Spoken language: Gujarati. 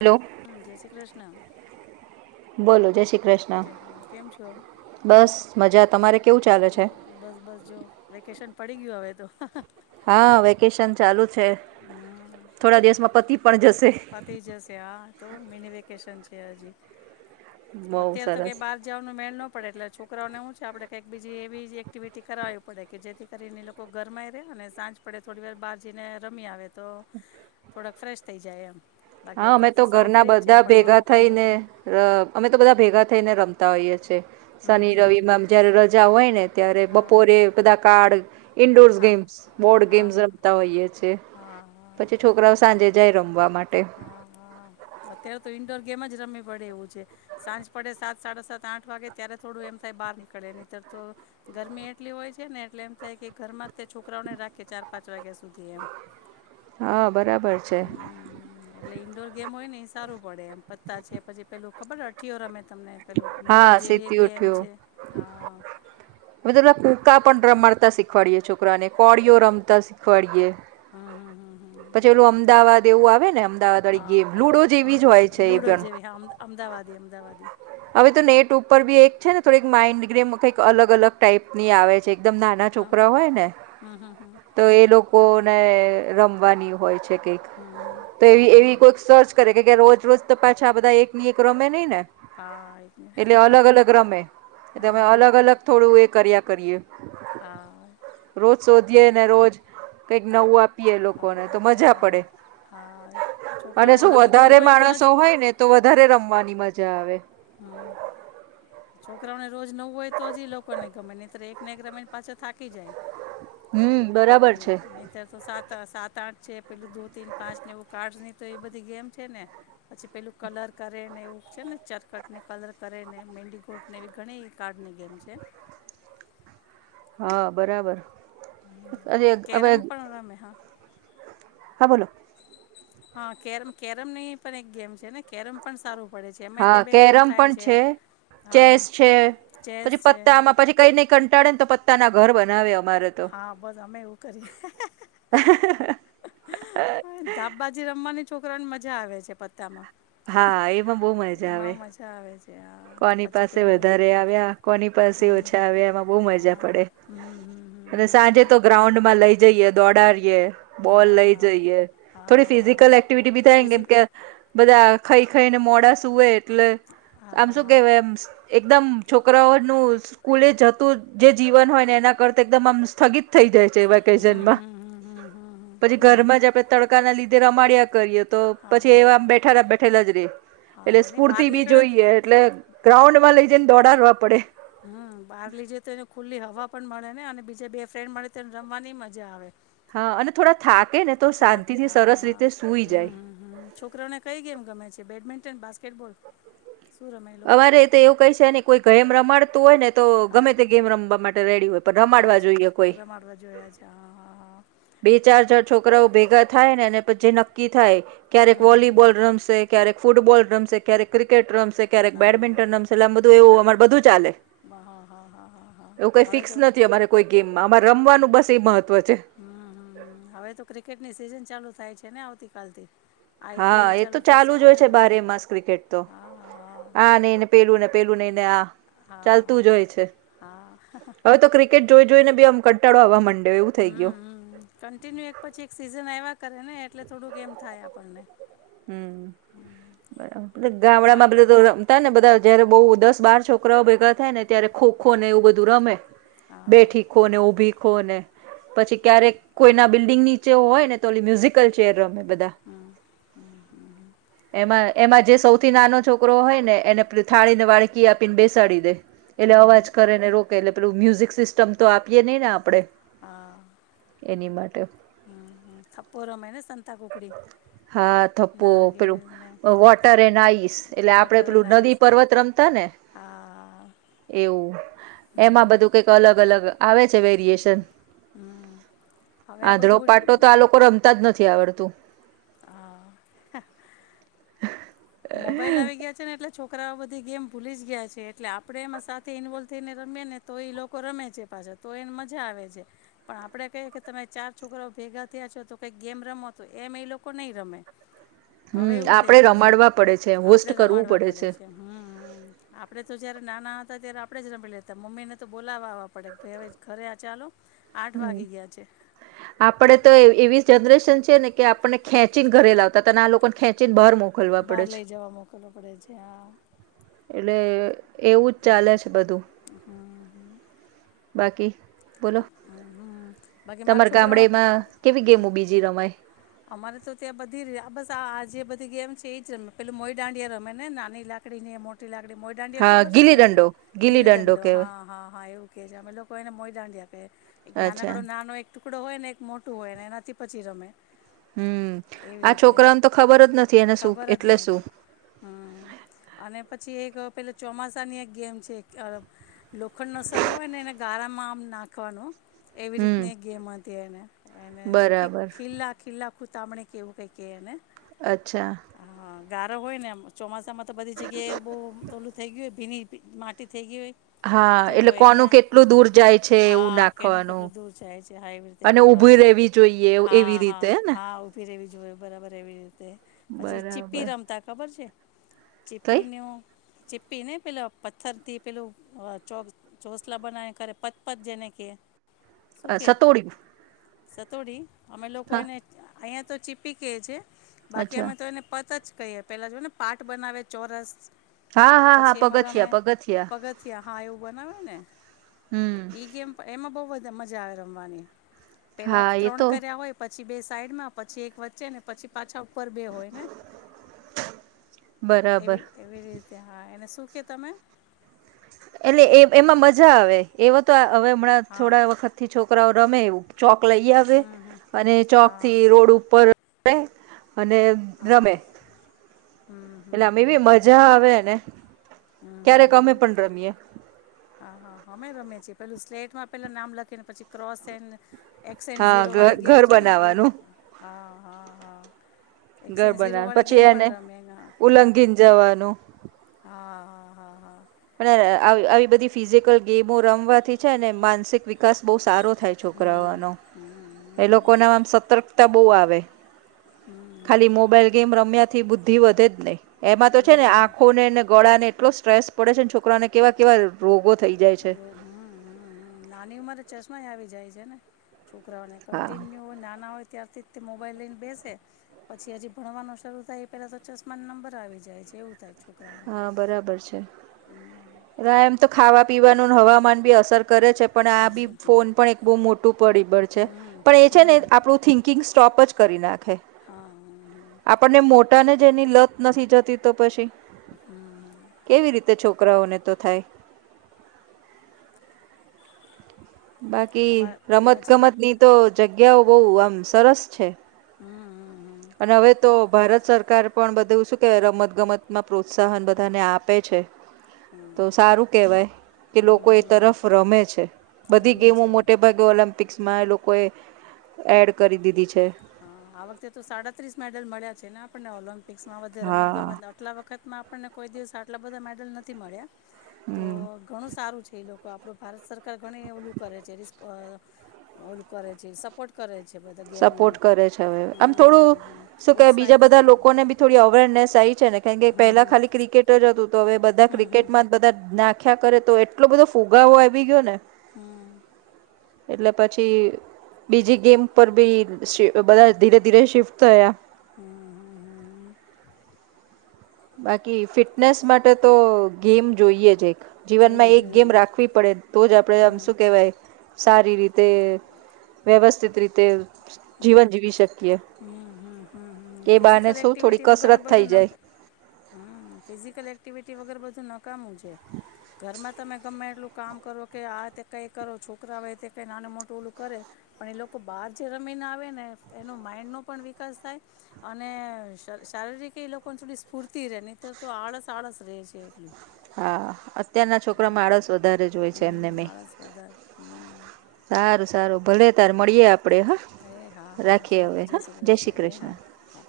હલો. હમ જય શ્રી કૃષ્ણ. બોલો. શ્રી કૃષ્ણ કેમ છો? બસ મજા તમારે કેવું ચાલે છે બસ બસ જો વેકેશન પડી ગયું હવે તો. [unintelligible] હા વેકેશન ચાલુ છે. છે, થોડા દિવસ માં પતિ પણ જશે પતી જશે હા તો મિની વેકેશન છે. છે, હજી. બહુ અત્યારે તો સરસ કઈ બાર જવાનું મેળ નો પડે એટલે છોકરાઓને હું આપણે કંઈક બીજી એવી એક્ટિવિટી કરાવવી પડે કે જેથી કરીને લોકો ઘરમાંય રહેે અને સાંજ પડે થોડીવાર બહાર જઈને રમી આવે. તો, થોડાક ફ્રેશ થઈ જાય એમ. બાકી હા અમે અત્યારે તો સાવ ઘરના ફ્રી જ છે બધા ભેગા ભણવાનું કાંઈ થઈને, નથી અમે તો બધા ભેગા થઈને રમતા હોઈએ છીએ. હમ શનિ, હમ રવિ હમ માં જયારે ર જાવાયને. ત્યારે હા બપોરે કદાક કાર્ડ. ઇન્ડોર હા ગેમ્સ, બોર્ડ હા ગેમ્સ હા રમતા હોઈએ છે હા હા પછી છોકરાઓ સાંજે જય રમવા માટે. હા હા અત્યારે તો ઇન્ડોર ગેમ જ. રમી પડે એવું છે સાંજ પડે સાત સાડા સાત આઠ વાગે ત્યારે થોડું એમ થાય બહાર નીકળે નીતર તો ગરમી એટલી હોય છે ને એટલે એમ થાય કે ઘરમાં તે છોકરાઓને રાખે ચાર પાંચ વાગ્યા સુધી એમ. હા બરાબર. છે એટલે ઈન્ડોર ગેમ હોય ને એ સારું પડે એમ પત્તા છે પછી પેલું ખબર અઠિયો રમે તમને પેલું લુડો હા જેવી એક સીતી ગેમ ઉઠ્યું છે હ. કકા પણ રમાડતા શીખવાડીએ છોકરાને કોળીઓ રમતા શીખવાડીએ. હમ હમ હમ હમ હમ. પછી એલું અમદાવાદ. તેવું આવે ને અમદાવાદ વાળી ગેમ લુડો હા જેવી જ હોય છે એ લુડો પણ જેવી હ અમદાવાદ અમદાવાદ હવે તો નેટ ઉપર બી એક છે ને થોડીક માઇન્ડ ગ્રેમ કઈક અલગ અલગ ટાઈપ ની આવે છે. એકદમ નાના હા છોકરા હોય ને હમ હમ હમ તો એ લોકો. કોને રમવાની હોય એવી હમ હમ તો હમ આવી કોઈ સર્ચ કરે. કે રોજ રોજ તો પાછા આ બધા એક ની એક રમે નય ને. એટલે અલગ અલગ રમે તમે હા અલગ અલગ થોડું એક. કર્યા કરીએ. હા રોજ સો. જે ઈ ને રોજ કંઈક નવું આપ એ લોકોને તો હા મજા હા પડે હા અને છોકરાઓને શું નવી ગેમ વધારે હોય તો જ માણસો હોય ને તો વધારે રમવાની મજા આવે હમ્મ છોકરાઓને રોજ નવું હોય તો જ ઈ લોકોને ગમે નહીતો એક ને એક રમે ને પાછો થાકી ખી જાય. હમ બરાબર ન છે નહીતર તો સાત સાત આઠ છે. પેલું દો તીન પાંચને એવું કાર્ડની તો એ બધી ગેમ છે ને પછી પેલું કલર કરે ને એવું છે ને ચરકટની કલર કરે ને મેન્ડીગોટ ને એવી ઘણી કાર્ડની ગેમ છે. હા બરાબર. અરે અવે. કેરમ પણ રમે હા હા બોલો. હા, કેરમ કેરમ ની પણ એક ગેમ છે ને. કેરમ પણ સારું પડે છે એમાંય તે હા, બે ત્રણ કેરમ થાય પણ છે. ચેસ હા છે. ચેસ પછી છે હા પત્તામાં, પછી કઈ નઈ ક પાડે તો પત્તાના ઘર બનાવ્યા હા, બસ અમે એવું કરીએ. હા ધા બાજી રમવા ની છોકરા ની મજા આવે છે પત્તા માં. હા એ માં બહુ મજા આવે. આવે છે હા કોની પછી પાસે પેલું વધારે આવ્યા કોની પાસે હમ ઓછા આવ્યા એમાં બહુ મજા હા પડે. હમ હમ અને હમ સાંજે એક તો ગ્રાઉન્ડમાં લઈ જઈએ દોડારી યે બોલ હા લઈ હા જઈએ. હા થોડી હા ફિઝિકલ હા એક્ટિવિટી બી થાય ને ફિઝિક કેમ કે, બધા ખાઈ ખાઈને મોડા સૂએ એટલે સા આમ હા શું હા કેવ એમસ એકદમ છોકરાઓનું સ્કૂલે જતું જે જીવન હોય ને એના કરતા એકદમ આમ સ્થગિત થઈ જાય છે હમ વેકેઝનમાં. હમ હમ હમ હમ હમ પછી ઘરમાં જ આપે તડકા ના લી દે રમાડયા કરીએ. તો હા પછી હા એવામ હા બેઠેલા બેઠેલા જ રે, એટલે હા નહીં બહાર સ્ફૂર્તિ બી નીકળે જોઈએ. ગ્રાઉન્ડ માં લઈ જઈને દોરાડવા પડે. હમ્મ બહાર લઈ જઈએ તો એને ખુલ્લી હવા પણ મળે ને આને બીજા બે ફ્રેન્ડ મળેને રમવાની મજા આવે. હા અને થોડા થાકે ને તો થાક કે શાંતિથી હા સરસ હા રીતે સૂઈ હમ્મ, જાય હમ્મ, હમ્મ. છોકરોને કઈ ગેમ ગમે છે બેડમેં તેન બાસ્કેટબોલ? શું રમે એ લોકો અમારે તો એવું કઈ છે ને કોઈ ગેમ રમાડ તો હો ને તો હા ગમે તે ગેમ રમવા માટ રેડી હો અચ્છા, અરેમાડવા જોયા છે. હા, હા, હા. કરાઓ ભેગા થાય ને એને પછી નક્કી થાય. ક્યારેક હમ હમ વોલીબોલ રમશે ક્યારેક ફૂટબોલ રમશે, ક્યારેક ક્રિકેટ રમશે. ક્યારેક હા બેડમિન્ટન રમશે એટલે આમ એવ બધું અમાર બધું ચાલ હ, હા, હા, હા, હા, હા. હવે ફિક્સ તો, નથી અમારે કોઈ ગેમમાં અમારે હ, હમ્મ, રમવાનું બસ એ મહત્વ છે હમ્મ, હમ્મ હવે તો ક્રિકેટની સિઝન ચાલુ થાય છ હે ને આવતી કાલથી? હા એ તો ચાલુ જ હોય છે બારે માસ ક્રિકેટ તો, હા હા આને એને પેલું ને પેલું ની ને આ. હા ચાલતું જ હોય છે. હા હા હવે તો ક્રિકેટ જો જોઈને આમ કટાડો આવવા માંડે હમ કન્ટિન્યુ એક પછી એક સીઝન આવ્યા કરે ને એટલે થોડુંક એમ થાય આપણને. હમ, બરાબર ગામડા મા માં બધ તો રમતા ને બધા જયારે બહુ દસ બાર છોકરાઓ ભેગા થાય ને ત્યારે ખોખો ને એવું બધું રમે. હા બેઠીકો ને ઉભી ખોને. પછી ક્યારેક કોઈ ના બિલ નીચે હોયનેલી મ્યુઝિકલ ચેર રમે. બધા. હમ્મ એમાં એમાં જે સૌથી નાનો છોકરો હોય ને એને થાળી ને વાળકી આપીને બેસાડી દે. એટલે હમ્મ અવાજ હમ્મ કરેને રોકે એટલે પેલું મ્યુઝિક સિસ્ટમ તો આપીએ નહીં ને આપણે. હા. એની માટે. હમ્મ હમ્મ થપ્પો રમે ને સંતા કુકડી હા થપ્પો પેલું, નારગેલ ને વોટર એન્ડ આઈસ એટલે આપડે વોટર પેલું એન્ડ આઈસ નદી પર્વત રમતા ને, હા એવું, હમ્મ એમાં બધું કઈક અલગ અલગ આવે છે વેરિએશન. હમ્મ હવે આ આંધરો બધું પાટો તો આ લોકો રમતા જ નથી આવડતું. હા મોબાઈલ આવી ગયા છે ને એટલે લે છોકરાઓ બધી ગેમ ભૂલી જ ગયા છે એટલે આપણે એમાં સાથે ઇન્વોલ્વ થઈને રમીએ ને તો એ લોકો રમે છે પાછા તો એને મજા આવે છે, પણ આપડે કહી કે તમે ચાર છોકરાઓ ભેગા થયા છો તો કઈક ગેમ રમો તો એમ એ લોકો નહી રમે. હવે હમ એવું થઈ આપડે ગયું છે રમાડ પડે છે હોસ્ટ કરવું પડે છે. આપડે તો જયારે નાના હતા ત્યારે આપડે જ રમી લેતા મમ્મીને તો બોલાવાવા પડે કે હવે ઘરે ચાલો. આઠ હમ, વાગી ગયા છે આપડે તો એવી જનરેશન છે ને કે આપણને ખેંચીને ઘરે લાવતા. ત તને આ લોકોને ખેંચીને બહાર મોકલવા પડે બહાર છે. લઈ જવા મોકલવો પડે છે હા એટલે એવું જ ચાલે છે બધું. હમ બાકી. બોલો હમ બાકી મારા તમારે છોકરાઓને ગામડેમાં કેવી ગેમો બીજી રમાય? મારે તો ત્યાં બધી જ બસ આ આ જે બધી ગેમ છે એ જ રમે પેલ મોઈ દાંડિયા રમે ને નાની લાકડી ને મોટી લાક. મોદાંડિયા હા ખબર છે ગીલી તમને દંડો ગીલી દંડો, કેવાય હા હા હા એવું કે છે અમે લોકો એને મોયદાંડિયા એક અચ્છા નાનાકડો નાનો એક. ટુકડો હોય ને એક મોટું હોય ને એનાથી પછી રમે. હમ્મ એવી આ રીતે છોકરાને તો ખબર જ નથી એને શું ખબર જ એટલે શું. નથી હમ અને પછી એક પેલો ચોમાસાની એક ગેમ છે ખ લોખંડન સરી હોય ને એને ગાળામાં આમ નાખવાનું હ. એવી હમ રીતની ગેમ. તે્ય અને. એને સુખી બરાબર કિલ્લા. લખું તામણે કેવું કઈ કે ને. અચ્છા. ગારો હોય ને ચોમાસામાં. તો બધી જગ્યાએ બહુ ઓલું થઈ ગયુંને. ભીની માટી. થઈ ગઈ હોય હા તો એટલે એ કોનું ત્યાં કેટલું દૂર જાય છે એવું હા કેનું નાખવાનું કેટલું દૂર જાય છે હા એવી રીતે અને ઉઊભી કરવાનું રહેવી જોઈએ હા એવી હા રીતે. હેને હા ઉભી રેવી જોઈએ બરાબર એવી રીતે, પછી ચીપ્પી બરાબર રમતા ખબર છે? કઈ ચીપીનું ચીપી ને પેલા પથ્થર થી પેલુ ચોસ ચોસલા બનાવી પતપત જેને કે. અ સતોડી. સતોડી. અમે લોકો એને. અહિયાં તો ચીપી કેયે છે. બાકી અચ્છા અમે તો એને પત જ કહીએ પેલા જો ને પાટ બનાવે ચોરસ. હા હા હા પછી એમા રમે પગથિયા પગથિયા પગથયા હા એવું બનાવે ને હમ ઈ ગેમ એમાં બહ એ મજા આવે રમવાની. પેલા હા એ ત્રણ તો કર્યા હોય પછ ચી બેસ સાઈડ માં પછી એક વચ્ચે ને પછી પાછા ઉપર બે હોય ને. બરાબર એવી એવી રીતે હા એને શું કે તમે એટલે એ એમાં મજા આવે એવાત આ હવે હમણાં હા થોડા વખતથી છો ર રમે ચોક લઈ આવે હમ હમ અને ચોક હા થી રોડ ઉપર [unintelligible] અને હા રમે. હમ હમ એટલે અમે હમ એવી હમ મજા હમ આવે એને, હમ ક્યારેક અમે પણ રમીએે. હ હા હમે રમે છીએ પેલું સ્લેટમાં પેલા નામ લખીને પછી ક્રોસ એક્સ એન્ડ હા ઝીરો ઘર વાળી ગેમ ઘર છે ને એ બનાવાનું પણ. હા હા હા. એક્સ ઘર એન્ડ બનાવા ઝીરોવાળી પછી ગેમ એને પણ રમે હા હા ઉલંગીન જવાનું. હા હા હા હા. અને આવ આવી બધી ફિઝિકલ ગેમો રમવાથી છે ને માનસિક વિકાસ બહુ સારો થાય હમ છોકરાઓનો. હમ એ હમ લોકો નહીં ના આમ સતક તબો આવે. ખાલી મોબાઈલ ગેમ રમ્યા થી બુદ્ધિ વધે જ નહી. એમાં તો છે ને નહીં આંખો નેને ગળા ને એટલો સ્ટ્રેસ પડે છે ને છોકરાને કેવા કેવા રોગો થઈ જાય છે હમ્મ હમ્મ હમ્મ હમ્મ નાની ઉંમરે ચશ્મા ય આવી જાય છે ને. છોકરાઓને હા કન્ટિન્યુ નાના હોય ત્યારથી જ તે મોબાઈલ લઈને બેસે. પછી હજી ભણવાનું શરૂ થાય એ પહેલા તો ચશ્મા નંબર આવી જાય છે એવું થાય. છોકરાઓને હા બરાબર છે. એમ તો ખાવા પીવાનું હવામાન બી અસર કરે છે પણ આ બી અરજી હમ ફોન પણ એક બહ મોટું પરિબળ છે. હમ પણ એ છે ને હમ આપણું થિંકિંગસ સ્ટોપ જ કરી નાખ. હા હમ હમ. આપણને મોટ ટા ને જેની લત નથી જતી તો પછી કેવી રીતે છોક છોકરાઓને તો થાય. બાકી રમત તમારા નજીકમાં ગમત ની તો જગ્ હેવ બહુ આમ સરસ છે. હમ હમ હમ અને હવે તો હા, ભારત સરકાર પણ બધું શું કે રમત ગમત માં પ્રોત્સાહન બધાને આપે છે. હમ તો હમ સારું કેવાય કે લોકો એ હમ હમ. તરફ રમે છે. બધી રમે ગેમો છે રમ મોટે ભાગે ઓલિમ્પિક એમાં એ લોકોએ, એડ કરી દીધી છે. હા, આ વખતે તો સાડાત્રીસ મેડલ મળ્યા છે ને આપણને ઓલમ્પ પિક્સમમાં રમત ગમત હા. ના આટલા વખતમાં આપણને કોઈ દિવસ આટલા બધા મેડલ નથી મળ્યા. તો હમ ઘણું સારું છે. તે એ લોકો આપણું ભારત સરકાર ઘણી ઓલું કરે છે રિષપ અહ ઓલું કરે છે, સપોર્ટ કરે છે બધા ગેમને. સપોર્ટ કરે છે આમ હમ થોડું હમ હમ શું કે બીજા ઉત્સાહિત બધા કરે લોકોને બી થોડી અવેરનેસ આઈ છે ને કે હમ પહેલા હમ ખાલી ક્રિકેટર અજ તો હવે બધા હમ હમ હમ ક્રિકેટમાં જ બધા ના ખ્યા કરે તો એટલો બધો ફુગાવો આવી ગયો ને હમ્મ. એટલે પછી બીજી ગેમ ઉપર બી સે બધા ધીરે ધીરે શિફ્ટ થયા. હમ્મ, હમ્મ, હમ્મ, હમ્મ. બાકી ફિટનેસ માટે તો ગેમ જોઈએ જે જોઈએ જીવનમાં એક જોઈએ ગેમ રાખવી પડે તો જ આપડે આમ હમ શું કેહેવાય સારી રીતે વ્યવસ્થિત રીતે. જીવન જીવી શકીએ. હમ હમ હમ હમ એ બાને ફિઝિકલ શું થોડી કસરત થઈ જાય. હમ્મ ફિઝિકલ એકટિવિટી વગર બધું ન કામું છે. ઘરમાં તમે ગમે એટલું કામ કરો કે આ તે કઈ કરો છોકરાઓ એ તે નાનું મોટું ઓલું કરે પણ એ લોકો બહાર જે રમ મી ને આવે ને એનો માઈન્ડ નો પણ વિકાસ થાય અને શ-શારીરિક એ લોકો થોડી સ્ફૂર્તિ રહે નીતર તો આળસ આળસ રે છે એકલું. હા, અત્યારના છોકરા માં આળસ વધારે જોય છે એમને હમ મેં. આળસ વધારે હમ સારું, સારું. ભલે તારે મળીએ આપ પડે હ એ હા હા રાખીએ ચાલો હવે હ જય શ્રી એ કૃષ્ણ. હા હા